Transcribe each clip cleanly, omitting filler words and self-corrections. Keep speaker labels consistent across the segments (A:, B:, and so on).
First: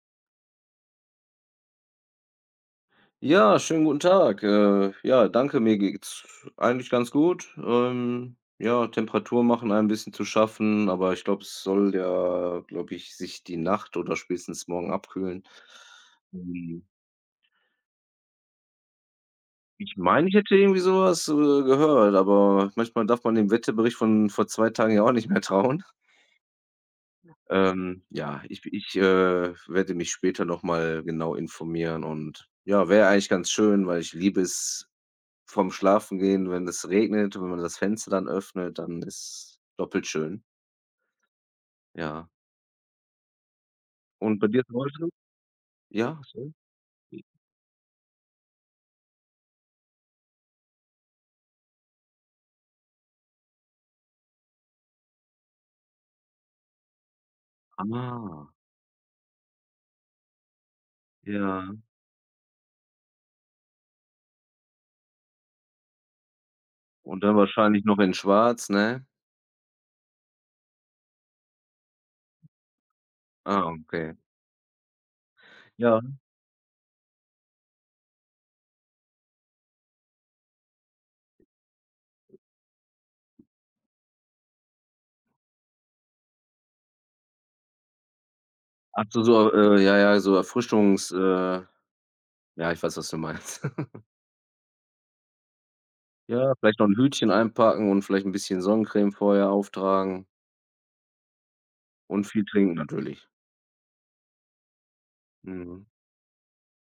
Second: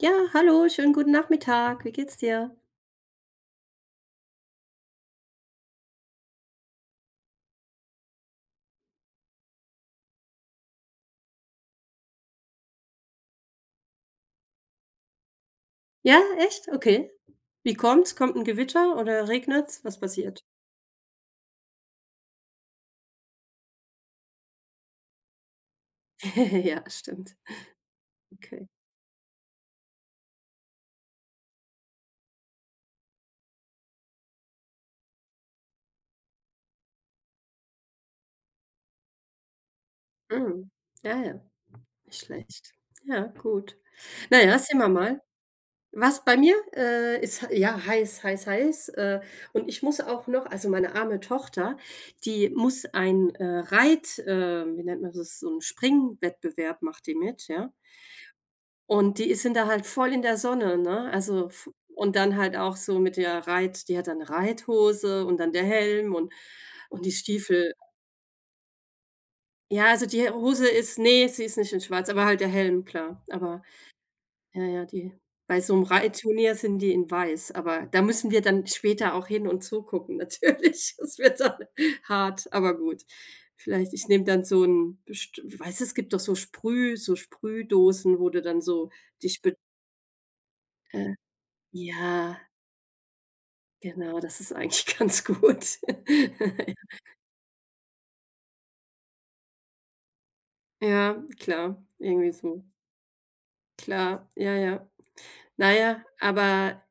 A: Ja, hallo, schönen guten Nachmittag. Wie geht's dir?
B: Ja, schönen guten Tag. Ja, danke, mir geht's eigentlich ganz gut. Ja, Temperaturen machen ein bisschen zu schaffen, aber ich glaube, es soll ja, glaube ich, sich die Nacht oder spätestens morgen abkühlen.
A: Ja, echt?
B: Hm,
A: Okay. Wie kommt's? Kommt ein Gewitter oder regnet's?
B: ich
A: Was
B: meine, ich
A: passiert?
B: hätte irgendwie sowas gehört, aber manchmal darf man dem Wetterbericht von vor 2 Tagen ja auch nicht mehr trauen.
A: Ja, stimmt.
B: Ja, ich
A: Okay.
B: ich, äh, werde mich später noch mal genau informieren, und ja, wäre eigentlich ganz schön, weil ich liebe es, vorm Schlafengehen, wenn es regnet, wenn man das Fenster dann öffnet, dann ist doppelt schön,
A: Mhm. Ja, ja, nicht
B: ja.
A: schlecht. Ja, gut.
B: Und
A: Na
B: bei
A: ja,
B: dir zu
A: sehen wir
B: Hause?
A: mal.
B: Ja,
A: Was bei
B: so?
A: mir, ist ja, heiß, heiß, heiß, und ich muss auch noch, also, meine arme Tochter, die muss ein, Reit, wie nennt man das, so 'n Springwettbewerb macht die mit, ja?
B: Ah,
A: Und die sind da halt voll in der Sonne, ne? Also v
B: ja.
A: und dann halt auch so mit der Reit, die hat dann 'ne Reithose und dann der Helm und die
B: Und dann
A: Stiefel.
B: wahrscheinlich noch in schwarz, ne?
A: Ja, also die Hose ist, nee, sie ist nicht in schwarz, aber halt der Helm, klar. Aber
B: Ah, okay.
A: ja, ja, die bei so einem
B: Ja.
A: Reitturnier sind die in weiß, aber da müssen wir dann später auch hin und zugucken natürlich. Das wird dann hart, aber gut. Vielleicht, ich nehme dann so ein best, weißt du, es gibt doch so Sprüh, so Sprühdosen, wo du dann so
B: Hast du
A: dich
B: so,
A: be,
B: ja, ja, so Erfrischungs
A: äh, ja.
B: ja, ich weiß, was du meinst.
A: Genau, das ist eigentlich ganz gut.
B: Ja, vielleicht noch 'n Hütchen einpacken und vielleicht 'n bisschen Sonnencreme vorher auftragen
A: Ja, klar,
B: und
A: irgendwie
B: viel
A: so.
B: trinken natürlich.
A: Klar, ja, ja. Na
B: Mhm.
A: ja, aber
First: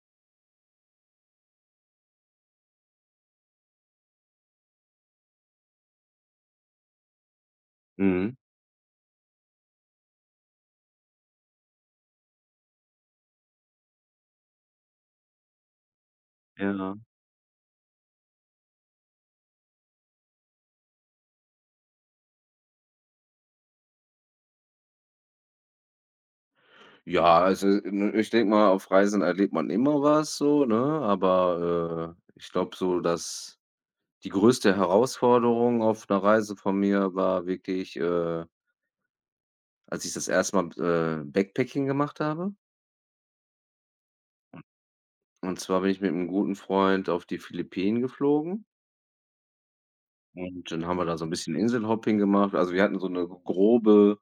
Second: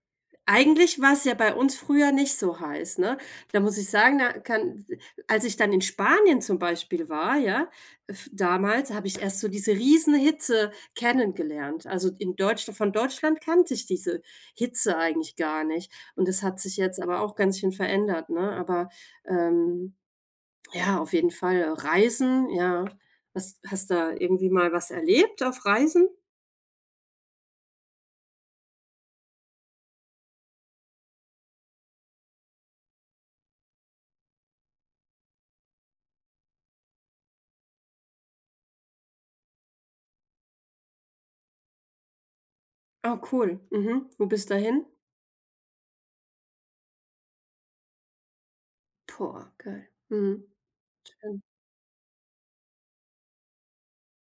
A: eigentlich war es ja bei uns früher nicht so heiß, ne? Da muss ich sagen, da kann, als ich dann in Spanien zum Beispiel war, ja, f
B: Mhm.
A: damals habe ich erst so diese riesen Hitze kennengelernt. Also, in Deutschland, von Deutschland kannte ich diese Hitze eigentlich gar nicht, und das hat sich
B: Ja.
A: jetzt aber auch ganz schön verändert, ne? Aber, ähm ja, auf jeden Fall. Reisen, ja. Hast da irgendwie mal was erlebt auf Reisen?
B: Ja, also, ne, ich denke mal, auf Reisen erlebt man immer was so, ne? Aber, ich glaube so, dass die größte Herausforderung auf einer Reise von mir war wirklich, als ich das erste Mal, Backpacking gemacht habe.
A: Ah, cool. Mhm. Wo bist du da hin?
B: Und zwar bin ich mit einem guten Freund auf die Philippinen geflogen.
A: Boah, geil. Mhm.
B: Und dann haben wir da so 'n
A: Schön.
B: bisschen Inselhopping gemacht. Also, wir hatten so 'ne grobe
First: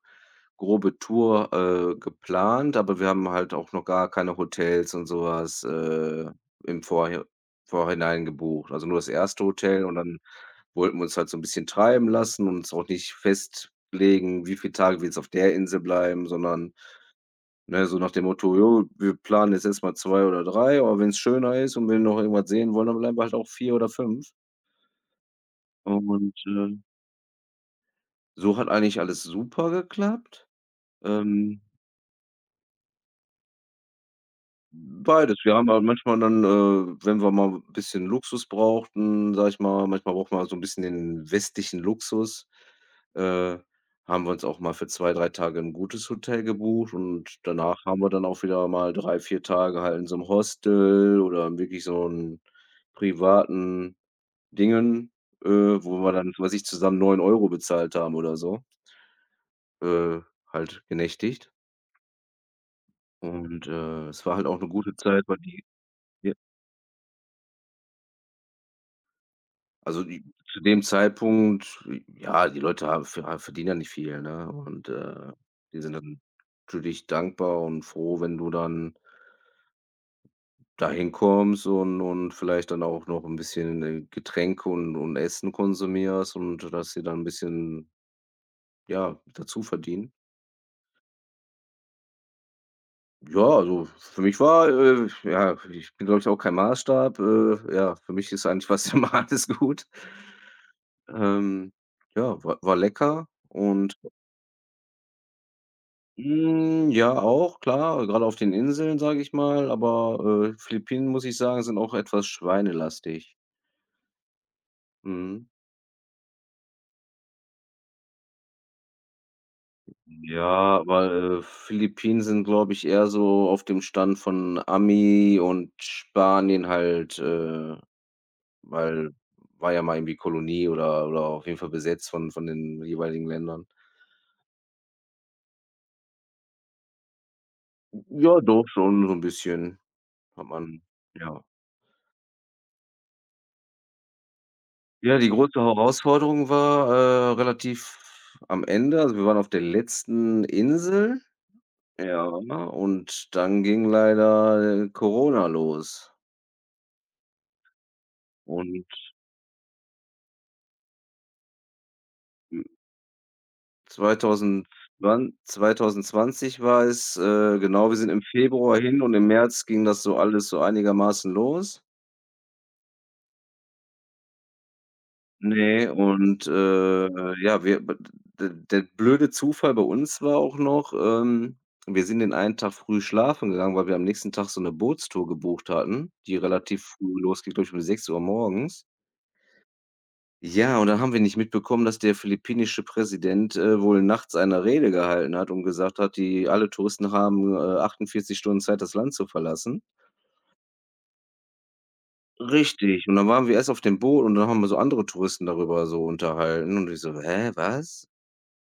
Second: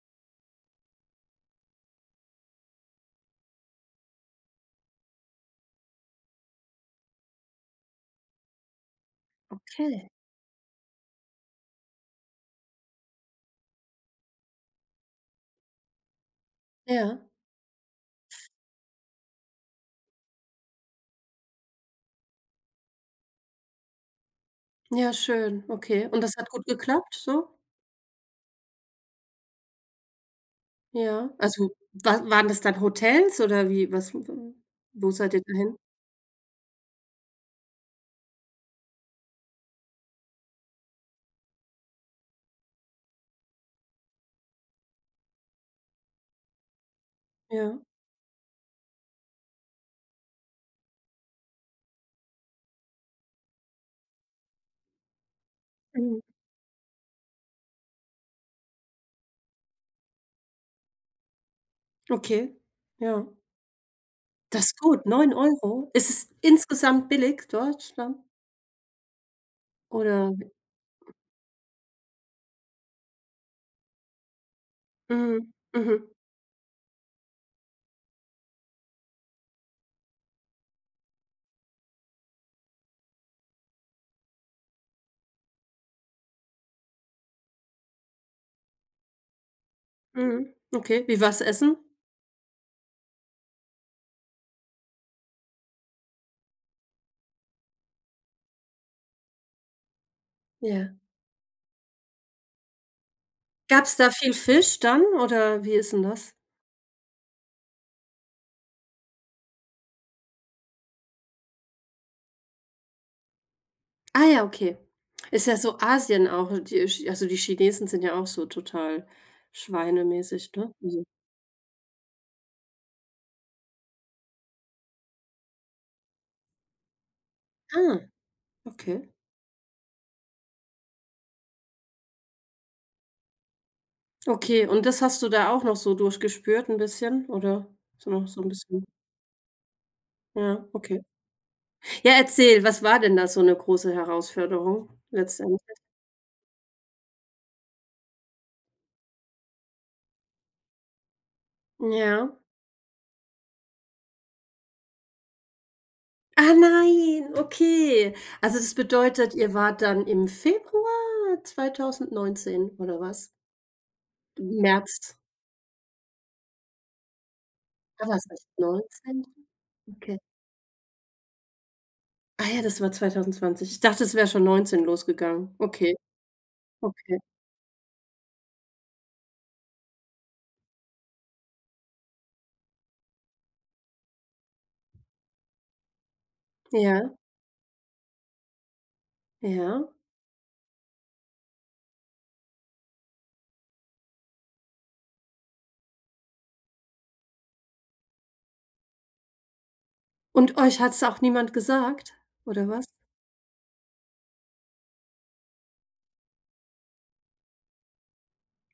B: grobe Tour, geplant, aber wir haben halt auch noch gar keine Hotels und so was, im Vorhinein gebucht. Also, nur das erste Hotel, und
A: Okay.
B: dann wollten wir uns halt so 'n bisschen treiben lassen und uns auch nicht festlegen, wie viele Tage wir jetzt auf der Insel bleiben, sondern,
A: Ja,
B: ne, so nach dem Motto: „Jo, wir planen jetzt erst mal 2 oder drei, aber wenn's schöner ist und wir noch irgendwas sehen wollen, dann bleiben wir halt auch 4 oder fünf."
A: ja, schön. Okay. Und das
B: Und,
A: hat gut geklappt so?
B: so hat eigentlich alles super geklappt.
A: Ja.
B: Ähm,
A: Also, wa waren das dann Hotels oder wie was, wo seid
B: beides.
A: ihr
B: Wir haben
A: dahin?
B: halt manchmal dann, wenn wir mal 'n bisschen Luxus brauchten, sage ich mal, manchmal braucht man so 'n bisschen den westlichen Luxus, äh, haben wir uns auch mal für 2 3 Tage 'n gutes Hotel gebucht, und
A: Ja.
B: danach haben wir dann auch wieder mal 3 4 Tage halt in so 'nem Hostel oder wirklich so 'n privaten Dingen, wo wir
A: Mhm.
B: dann, was weiß ich, zusammen 9 Euro bezahlt haben oder so, äh, halt genächtigt.
A: Okay. Ja.
B: Und, es war halt auch
A: Das
B: 'ne
A: ist
B: gute
A: gut,
B: Zeit,
A: neun
B: weil die,
A: Euro. Ist es
B: ja,
A: insgesamt billig Deutschland
B: also, die
A: oder?
B: zu dem Zeitpunkt, ja, die Leute haben verdienen ja nicht viel, ne? Und,
A: Mhm.
B: die sind
A: Mhm.
B: dann natürlich dankbar und froh, wenn du dann da hinkommst und vielleicht dann auch noch 'n bisschen, Getränke und Essen konsumierst und dass sie dann 'n bisschen, ja, dazu verdienen.
A: Mhm. Okay. Wie war's essen?
B: Ja, also, für mich war, ja, ich bin, glaube ich, auch kein Maßstab. Ja, für mich ist eigentlich fast immer alles gut.
A: Ja.
B: Ähm, ja, war lecker,
A: Gab's
B: und
A: da viel Fisch dann oder wie ist denn das?
B: ja, auch klar, gerade auf den Inseln, sage ich mal, aber, Philippinen, muss ich sagen, sind auch etwas schweinelastig.
A: Ah ja, okay.
B: Mhm.
A: Ist ja so Asien auch, die Ch also die Chinesen sind ja auch so total schweinemäßig, ne?
B: Ja,
A: Also
B: weil, Philippinen sind, glaube ich, eher so auf dem Stand von Ami und Spanien halt,
A: ah, okay.
B: weil war ja mal irgendwie Kolonie oder auf jeden Fall besetzt von den jeweiligen Ländern.
A: Okay, und das hast du da auch noch so durchgespürt ein bisschen, oder so noch
B: Ja,
A: so ein
B: doch
A: bisschen?
B: schon so ein bisschen hat
A: Ja,
B: man,
A: okay.
B: ja.
A: Ja, erzähl, was war denn da so eine große Herausforderung
B: Ja, die große
A: letztendlich?
B: Herausforderung war, relativ am Ende. Also, wir waren auf der letzten Insel, ja,
A: Ja.
B: und dann ging leider, Corona los.
A: Ah nein, okay. Also das
B: Und,
A: bedeutet, ihr wart dann im Februar
B: hm,
A: 2019 oder was? März.
B: 2020 2020 war es, genau, wir
A: Da
B: sind im
A: warst echt
B: Februar hin und
A: 19?
B: im März ging das so
A: Okay.
B: alles so einigermaßen los.
A: Ah ja, das war 2020. Ich dachte, es wäre schon 19 losgegangen.
B: Ne,
A: Okay,
B: und,
A: okay.
B: ja, wir b d der blöde Zufall bei uns war auch noch, wir sind den einen Tag früh schlafen gegangen, weil wir am nächsten Tag so 'ne Bootstour gebucht hatten, die relativ
A: Ja,
B: früh losgeht, glaube ich, um 6 Uhr morgens.
A: ja.
B: Ja, und dann haben wir nicht mitbekommen, dass der philippinische Präsident, wohl nachts eine Rede gehalten hat und gesagt hat, die alle Touristen haben, 48 Stunden Zeit, das Land zu verlassen.
A: Und euch hat's auch niemand gesagt oder was?
B: Richtig, und dann waren wir erst auf dem Boot und dann haben wir so andere Touristen darüber so unterhalten, und ich so: „Hä, was?"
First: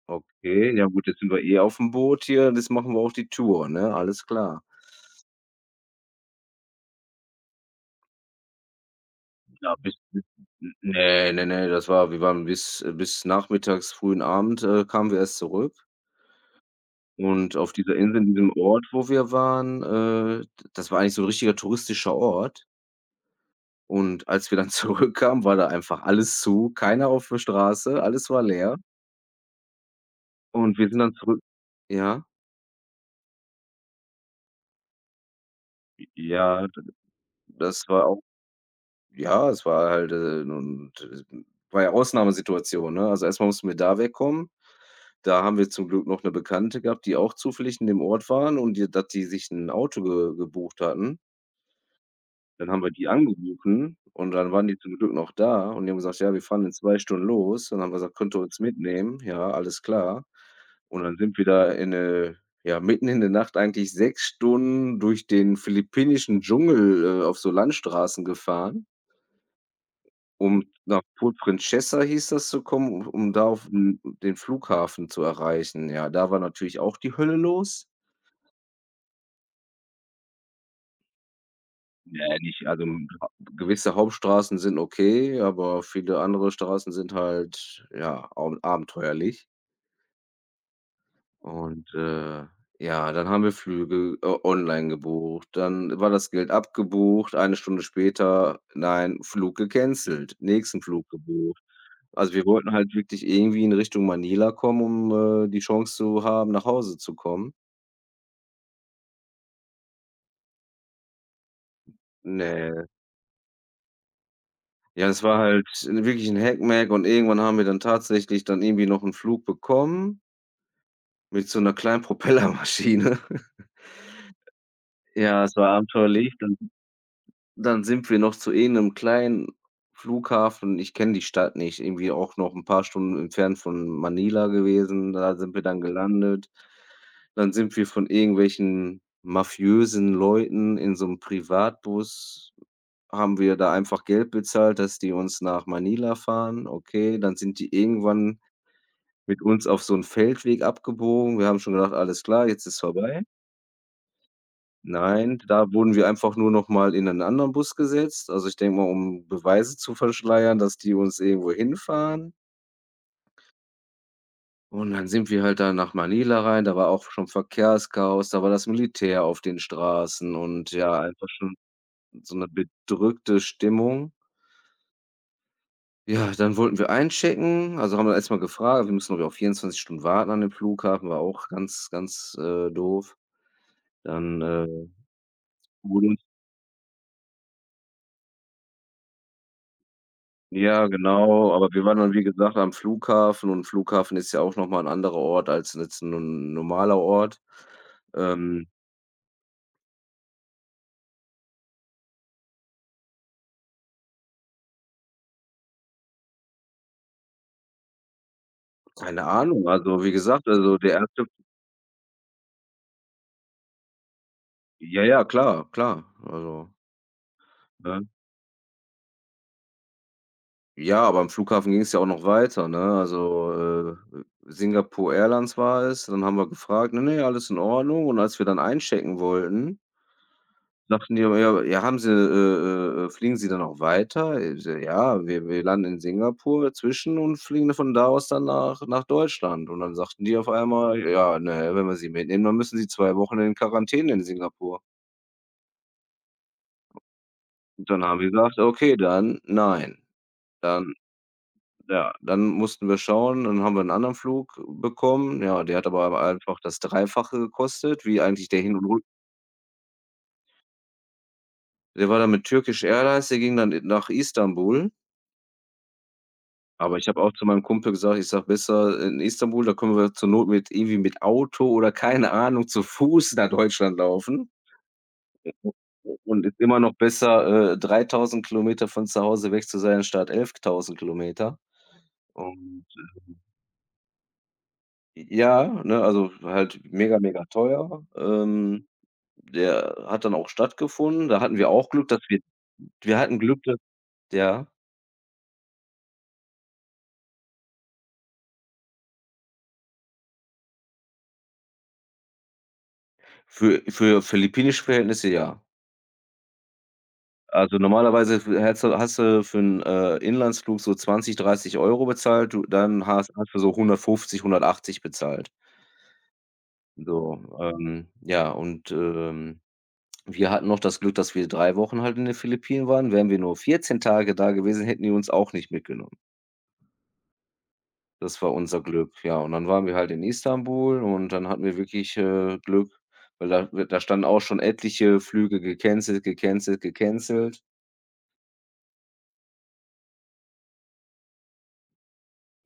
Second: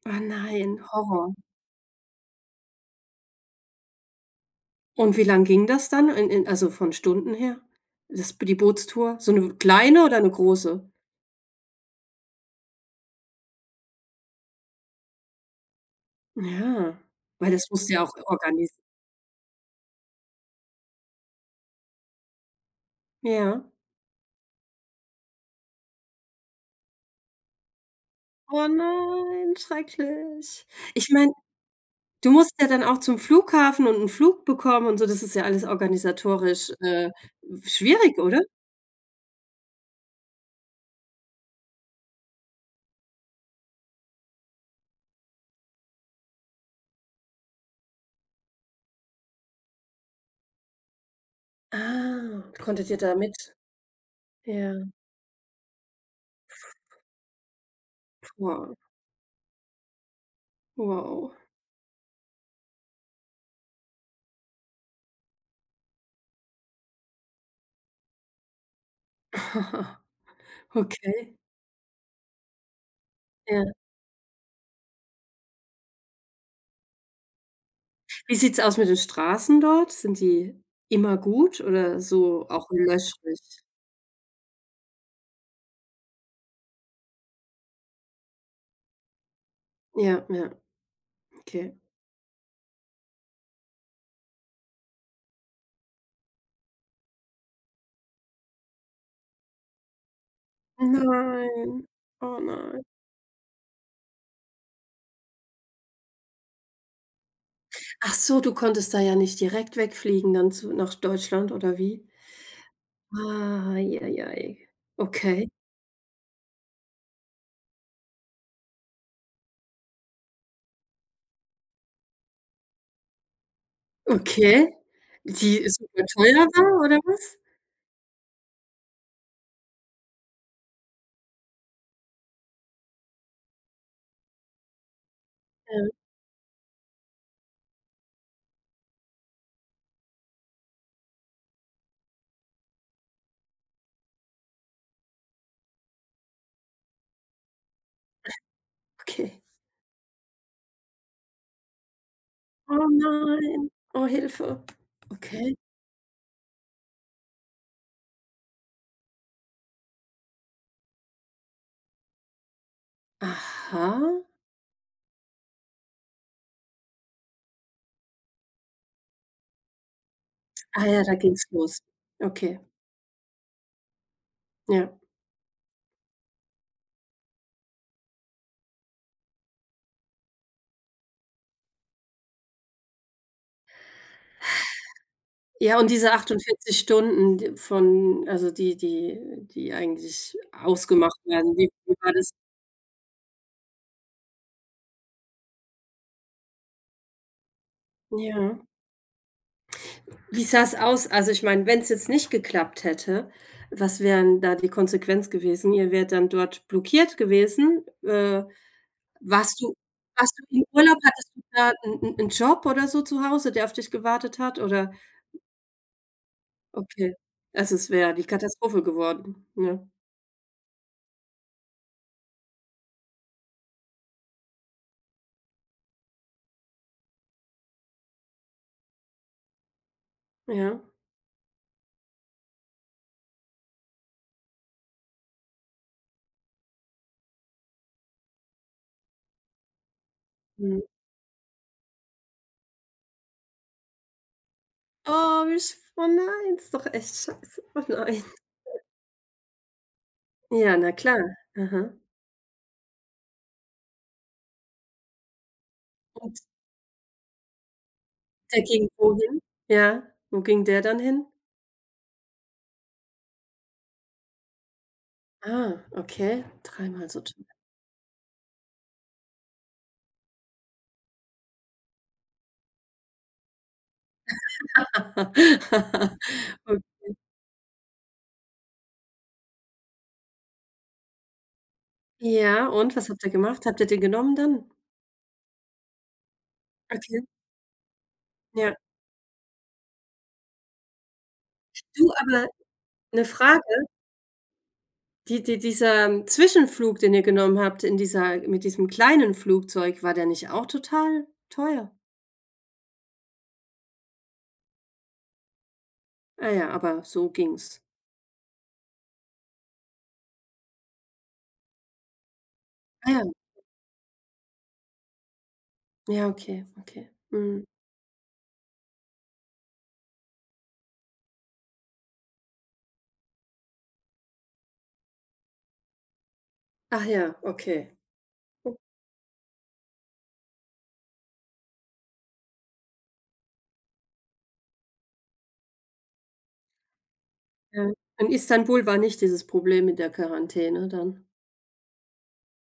A: Ah
B: Okay,
A: nein,
B: ja gut, jetzt sind
A: Horror.
B: wir eh auf dem Boot hier, das machen wir auf die Tour, ne? Alles klar.
A: Und wie lang ging das dann in, also von Stunden her? Das, die Bootstour? So eine
B: Ja, bis
A: kleine oder
B: bis
A: eine
B: n
A: große?
B: ne, ne, ne, das war wir waren bis bis nachmittags, frühen Abend, kamen wir erst zurück.
A: Ja, weil
B: Und
A: das
B: auf
A: musst du
B: dieser
A: ja auch
B: Insel, in diesem
A: organisieren.
B: Ort, wo wir waren, d das war eigentlich so ein richtiger touristischer Ort.
A: Ja.
B: Und als wir dann zurückkamen, war da einfach alles zu, keiner auf der Straße, alles war
A: Oh
B: leer.
A: nein, schrecklich.
B: Und wir sind
A: Ich
B: dann
A: meine,
B: zurück, ja?
A: du musst ja dann auch zum Flughafen und 'n Flug bekommen und so, das ist ja alles
B: Ja,
A: organisatorisch,
B: d das war
A: schwierig,
B: auch.
A: oder?
B: Ja, es war halt, nun war ja Ausnahmesituation, ne? Also, erstmal mal mussten wir da wegkommen. Da haben wir zum Glück noch eine Bekannte gehabt, die auch zufällig in dem Ort waren und die dass die sich ein Auto ge gebucht hatten.
A: Ah,
B: Dann haben
A: konntet
B: wir
A: ihr
B: die
A: da mit?
B: angerufen, und dann waren
A: Ja.
B: die zum Glück noch da, und die haben gesagt: „Ja, wir fahren in 2 Stunden los." Und dann haben wir gesagt: „Könnt ihr uns
A: Wow,
B: mitnehmen?" Ja, alles klar. Und dann
A: wow.
B: sind wir da in, ja, mitten in der Nacht eigentlich 6 Stunden durch den philippinischen Dschungel, auf so Landstraßen gefahren. Um nach
A: Okay.
B: Port Princesa hieß das zu kommen, um da auf
A: Ja.
B: 'n den Flughafen zu erreichen. Ja, da war natürlich auch die Hölle los.
A: Wie sieht's aus mit den Straßen dort? Sind die immer gut oder
B: Ne,
A: so
B: nicht
A: auch
B: also, hm, ha
A: löchrig?
B: gewisse Hauptstraßen sind okay, aber viele andere Straßen sind halt, ja, au abenteuerlich.
A: Ja, ja, okay.
B: Und, ja, dann haben wir Flüge, online gebucht. Dann war das Geld abgebucht. Eine Stunde später, nein, Flug gecancelt, nächsten Flug gebucht.
A: Nein.
B: Also,
A: Oh
B: wir wollten
A: nein.
B: halt wirklich irgendwie in Richtung Manila kommen, um, die Chance zu haben, nach Hause zu kommen.
A: Ach so, du konntest da ja nicht direkt wegfliegen dann zu, nach Deutschland oder wie?
B: Ne.
A: Ah, ei, ei, ei.
B: Ja, es war
A: Okay.
B: halt wirklich ein Hackmack, und irgendwann haben wir dann tatsächlich dann irgendwie noch einen Flug bekommen mit so einer kleinen Propellermaschine.
A: Okay.
B: Ja, es
A: Die
B: war
A: super
B: abenteuerlich.
A: teuer
B: Dann
A: war oder was?
B: dann sind wir noch zu irgendeinem kleinen Flughafen. Ich kenne die Stadt nicht, irgendwie auch noch ein paar Stunden entfernt von Manila gewesen. Da sind wir dann
A: Ja,
B: gelandet. Dann sind wir von irgendwelchen mafiösen Leuten in so 'nem Privatbus, haben wir da einfach Geld bezahlt, dass die uns nach Manila fahren. Okay, dann sind die irgendwann mit
A: okay.
B: uns auf so 'n Feldweg abgebogen. Wir haben schon gedacht: „Alles klar, jetzt ist
A: Oh
B: vorbei."
A: nein. Oh, Hilfe.
B: Nein,
A: Okay.
B: da wurden wir einfach nur noch mal in 'nen anderen Bus gesetzt. Also, ich denke mal, um Beweise zu verschleiern, dass die uns irgendwo hinfahren.
A: Aha.
B: Und dann sind wir halt da nach Manila rein. Da war auch schon Verkehrschaos, da war das Militär auf den Straßen und
A: Ah
B: ja,
A: ja, da
B: einfach
A: ging's
B: schon
A: los.
B: so 'ne
A: Okay,
B: bedrückte Stimmung.
A: ja.
B: Ja, dann wollten wir einchecken, also haben wir erst mal gefragt. Wir müssen, glaube ich, auch 24 Stunden warten an dem Flughafen, war auch ganz, ganz, doof. Dann,
A: Ja, und diese
B: wurde
A: achtundvierzig Stunden, d von also die die eigentlich
B: ja,
A: ausgemacht
B: genau,
A: werden,
B: aber wir
A: wie
B: waren dann,
A: war
B: wie
A: das?
B: gesagt, am Flughafen, und Flughafen ist ja auch noch mal 'n anderer Ort als jetzt 'n normaler Ort.
A: Ja.
B: Ähm,
A: Wie sah's aus? Also, ich meine, wenn's jetzt nicht geklappt hätte, was wären da die Konsequenz gewesen? Ihr wärt dann dort blockiert gewesen, äh.
B: keine
A: Warst
B: Ahnung,
A: du
B: also, wie
A: warst
B: gesagt,
A: du im
B: also,
A: Urlaub?
B: der erste,
A: Hattest du da 'n 'n 'n Job oder so zu Hause, der auf dich gewartet hat, oder?
B: ja, ja, klar, klar, also,
A: Okay. Also, es
B: ne?
A: wäre die Katastrophe geworden, ne?
B: Ja, aber am Flughafen ging's ja auch noch weiter, ne? Also, Singapore Airlines war es, dann haben wir gefragt: „Ne, ne, alles in Ordnung." Und als wir dann einchecken wollten,
A: Ja.
B: sagten die aber: „Ja, ja, haben Sie fliegen Sie dann auch weiter?" Ich so: „Ja, wir landen in Singapur zwischen und fliegen von da aus dann nach Deutschland." Und dann sagten die auf
A: Mhm.
B: einmal: „Ja, ne, wenn wir Sie mitnehmen, dann müssen Sie 2 Wochen in Quarantäne in Singapur."
A: Oh, wie sch oh nein, ist doch echt scheiße. Oh
B: Und dann haben
A: nein.
B: wir gesagt: „Okay, dann nein."
A: Ja, na
B: Dann,
A: klar. Aha.
B: ja, dann mussten wir schauen, dann haben wir 'n anderen Flug bekommen. Ja, der hat aber
A: Und
B: einfach das Dreifache gekostet, wie eigentlich
A: der
B: der Hin und
A: ging
B: Rück.
A: wohin? Ja, wo ging der dann hin?
B: Der war dann mit Turkish Airlines, der ging dann i nach Istanbul.
A: Ah, okay,
B: Aber ich
A: dreimal
B: habe
A: so
B: auch zu
A: teuer.
B: meinem Kumpel gesagt, ich sage: „Besser in Istanbul, da können wir zur Not mit irgendwie mit Auto oder keine Ahnung zu Fuß nach Deutschland laufen, und ist immer
A: Und
B: noch besser, 3.000 Kilometer von zu Hause weg zu sein, statt 11.000 Kilometer."
A: ja,
B: Und,
A: und was habt ihr
B: ähm,
A: gemacht? Habt ihr den genommen dann?
B: ja, ne, also halt mega,
A: Okay,
B: mega teuer.
A: ja.
B: Der hat dann auch stattgefunden. Da hatten wir auch Glück,
A: Du,
B: dass
A: aber
B: wir
A: 'ne
B: hatten Glück,
A: Frage,
B: dass ja,
A: die dieser Zwischenflug, den ihr genommen habt in dieser, mit diesem kleinen Flugzeug, war der nicht auch total teuer?
B: für philippinische Verhältnisse, ja.
A: Ah ja, aber so
B: Also,
A: ging's.
B: normalerweise f hättest du hast du für 'n, Inlandsflug so 20, 30 Euro bezahlt, du dann
A: Ah ja.
B: hast du so 150, 180 bezahlt.
A: Ja, okay, okay.
B: So,
A: Mhm.
B: ja, und, wir hatten noch das Glück, dass wir 3 Wochen halt in den Philippinen waren. Wären wir nur 14 Tage da gewesen, hätten die uns auch nicht mitgenommen.
A: Ach ja, okay.
B: Das war unser Glück, ja. Und dann waren wir halt in Istanbul und dann hatten wir wirklich, Glück, weil da standen auch schon etliche Flüge gecancelt, gecancelt, gecancelt.
A: Okay. In Istanbul war nicht dieses Problem mit der Quarantäne dann?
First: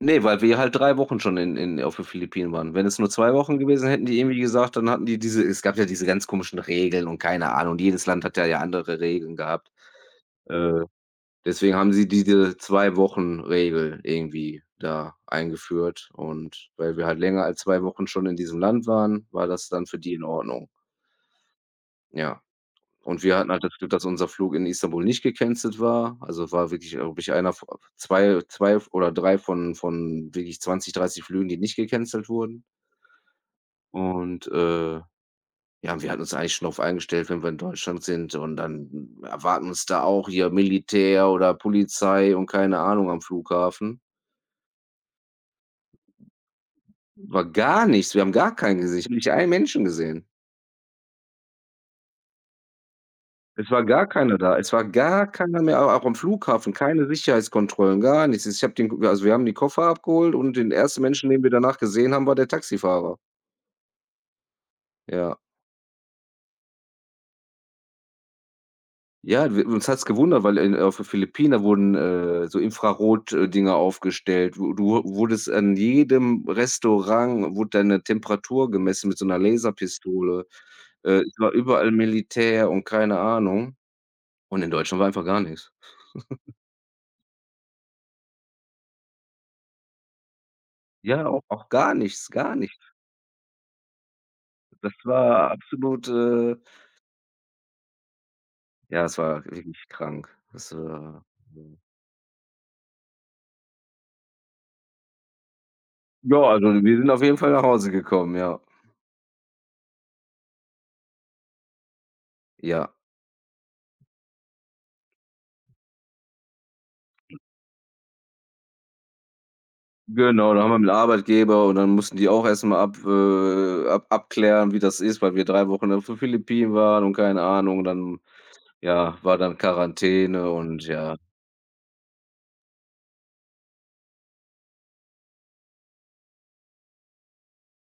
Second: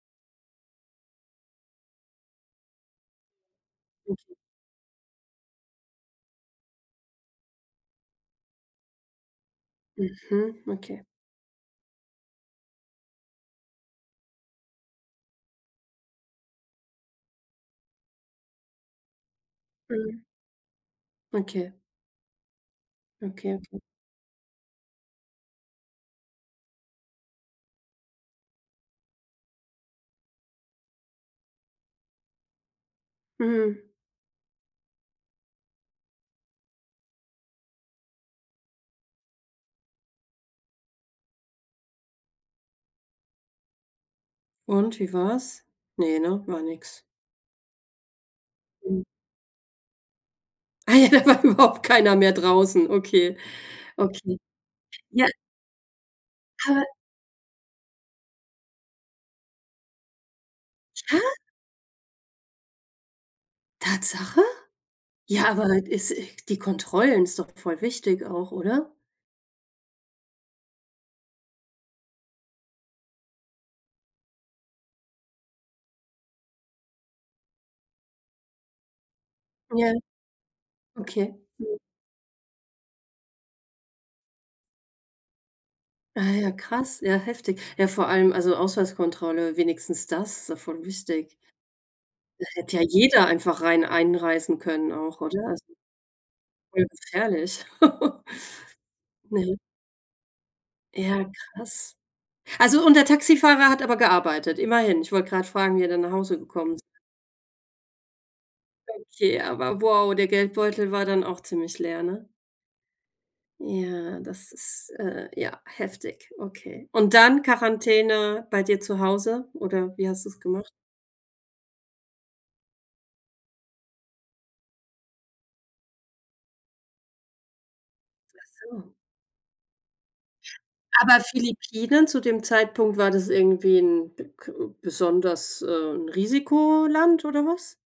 B: Ne, weil wir halt 3 Wochen schon in auf den Philippinen waren. Wenn es nur 2 Wochen gewesen, hätten die
A: Okay.
B: irgendwie gesagt, dann hatten die diese, es gab ja diese ganz komischen Regeln, und keine Ahnung, und jedes Land hat ja andere Regeln gehabt.
A: Mhm,
B: Äh,
A: okay.
B: deswegen haben sie diese 2 Wochen-Regel irgendwie da eingeführt, und weil wir halt länger als 2 Wochen schon in diesem Land waren, war das dann für die in
A: Mhm.
B: Ordnung,
A: Okay,
B: ja. Und wir hatten
A: okay,
B: halt das
A: okay.
B: Glück, dass unser Flug in Istanbul nicht gecancelt war. Also, war wirklich, glaube ich, einer v zwei 2 oder 3 von wirklich 20, 30 Flügen, die nicht gecancelt wurden.
A: Mhm.
B: Und, ja, wir hatten uns eigentlich schon darauf eingestellt, wenn wir in Deutschland sind, und dann erwarten uns da auch hier Militär oder Polizei und keine Ahnung am Flughafen.
A: Und wie war's? Ne, ne, war nix.
B: War gar nichts. Wir haben gar keinen gesehen.
A: Mhm.
B: Ich habe nicht einen Menschen gesehen.
A: Ah ja, da war überhaupt keiner mehr draußen. Okay,
B: Es war gar keiner
A: okay.
B: da. Es war gar
A: Ja,
B: keiner mehr, au auch am Flughafen,
A: aber
B: keine Sicherheitskontrollen, gar nichts. Ich habe den K also, wir haben die Koffer abgeholt, und den ersten
A: ja?
B: Menschen, den wir danach gesehen haben, war der Taxifahrer.
A: Tatsache?
B: Ja.
A: Ja, aber halt ist, die Kontrollen ist doch voll wichtig auch, oder?
B: Ja, w uns hat's gewundert, weil in auf den Philippinen wurden, so Infrarot Dinger aufgestellt. Du du wurdest an jedem Restaurant wurde deine Temperatur gemessen mit so 'ner
A: Ja,
B: Laserpistole. Es
A: okay.
B: war
A: Mhm.
B: überall Militär und keine Ahnung. Und in Deutschland war einfach gar nix.
A: Ah ja, krass, ja, heftig. Ja, vor allem, also Ausweiskontrolle, wenigstens das ist doch voll
B: Ja,
A: wichtig.
B: auch gar nichts,
A: Da
B: gar
A: hätte ja
B: nichts.
A: jeder einfach rein einreisen
B: Das
A: können auch, oder?
B: war
A: Also
B: absolut,
A: voll gefährlich.
B: ja, es war
A: Ne,
B: wirklich krank. Das war,
A: ja, krass. Also, und der Taxifahrer hat aber gearbeitet, immerhin. Ich wollte gerade fragen, wie er dann nach
B: ja,
A: Hause
B: also,
A: gekommen ist.
B: wir sind auf jeden Fall nach Hause gekommen, ja.
A: Okay, aber wow, der Geldbeutel war dann auch ziemlich leer, ne?
B: Ja.
A: Ja, das ist, ja, heftig. Okay. Und dann Quarantäne bei dir zu Hause oder wie hast du es
B: Genau, da haben
A: gemacht?
B: wir mit Arbeitgeber, und dann mussten die auch erst mal ab ab abklären, wie das ist, weil wir 3 Wochen auf den Philippinen waren und keine Ahnung. Dann,
A: Oh.
B: ja, war dann Quarantäne und ja,
A: Aber Philippinen zu dem Zeitpunkt, war das irgendwie ein b k besonders, 'n Risikoland oder was?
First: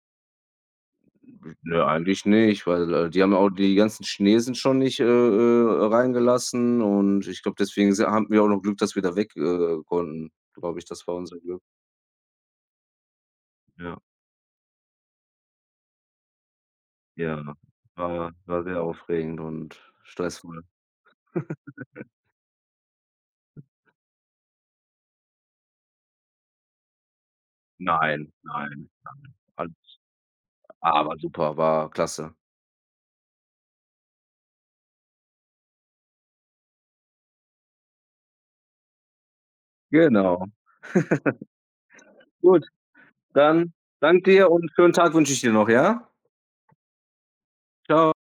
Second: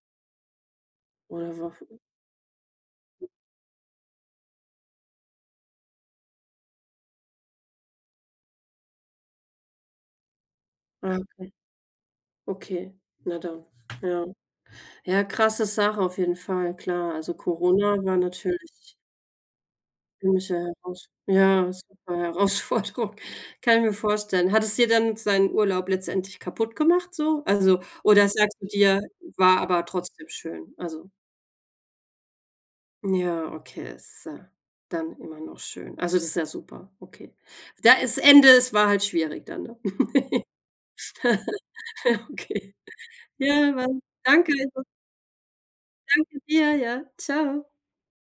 A: Oder wa
B: ne, eigentlich nicht, weil, die haben ja auch die ganzen Chinesen schon nicht, reingelassen, und ich glaube, deswegen si hatten wir auch noch Glück, dass wir da weg, konnten, glaube ich. Das war
A: ah,
B: unser Glück,
A: okay. Na dann,
B: ja.
A: ja. Ja, krasse Sache auf jeden Fall, klar. Also,
B: Ja,
A: Corona war
B: war sehr
A: natürlich
B: aufregend und
A: ziemliche
B: stressvoll.
A: Heraus, ja, super Herausforderung, kann ich mir vorstellen. Hat es dir dann seinen Urlaub letztendlich kaputt gemacht so? Also, oder
B: Nein,
A: sagst du
B: nein,
A: dir: „War
B: al
A: aber trotzdem schön“? Also
B: aber super, war klasse.
A: ja, okay, ist ja dann immer noch schön. Also, das ist ja super, okay. Da ist Ende, es war halt schwierig dann, ne?
B: Genau. Gut,
A: Okay.
B: dann
A: Ja, war,
B: danke dir
A: danke,
B: und
A: danke
B: schönen Tag wünsche ich dir noch, ja?
A: dir, ja. Tschau.
B: Tschau.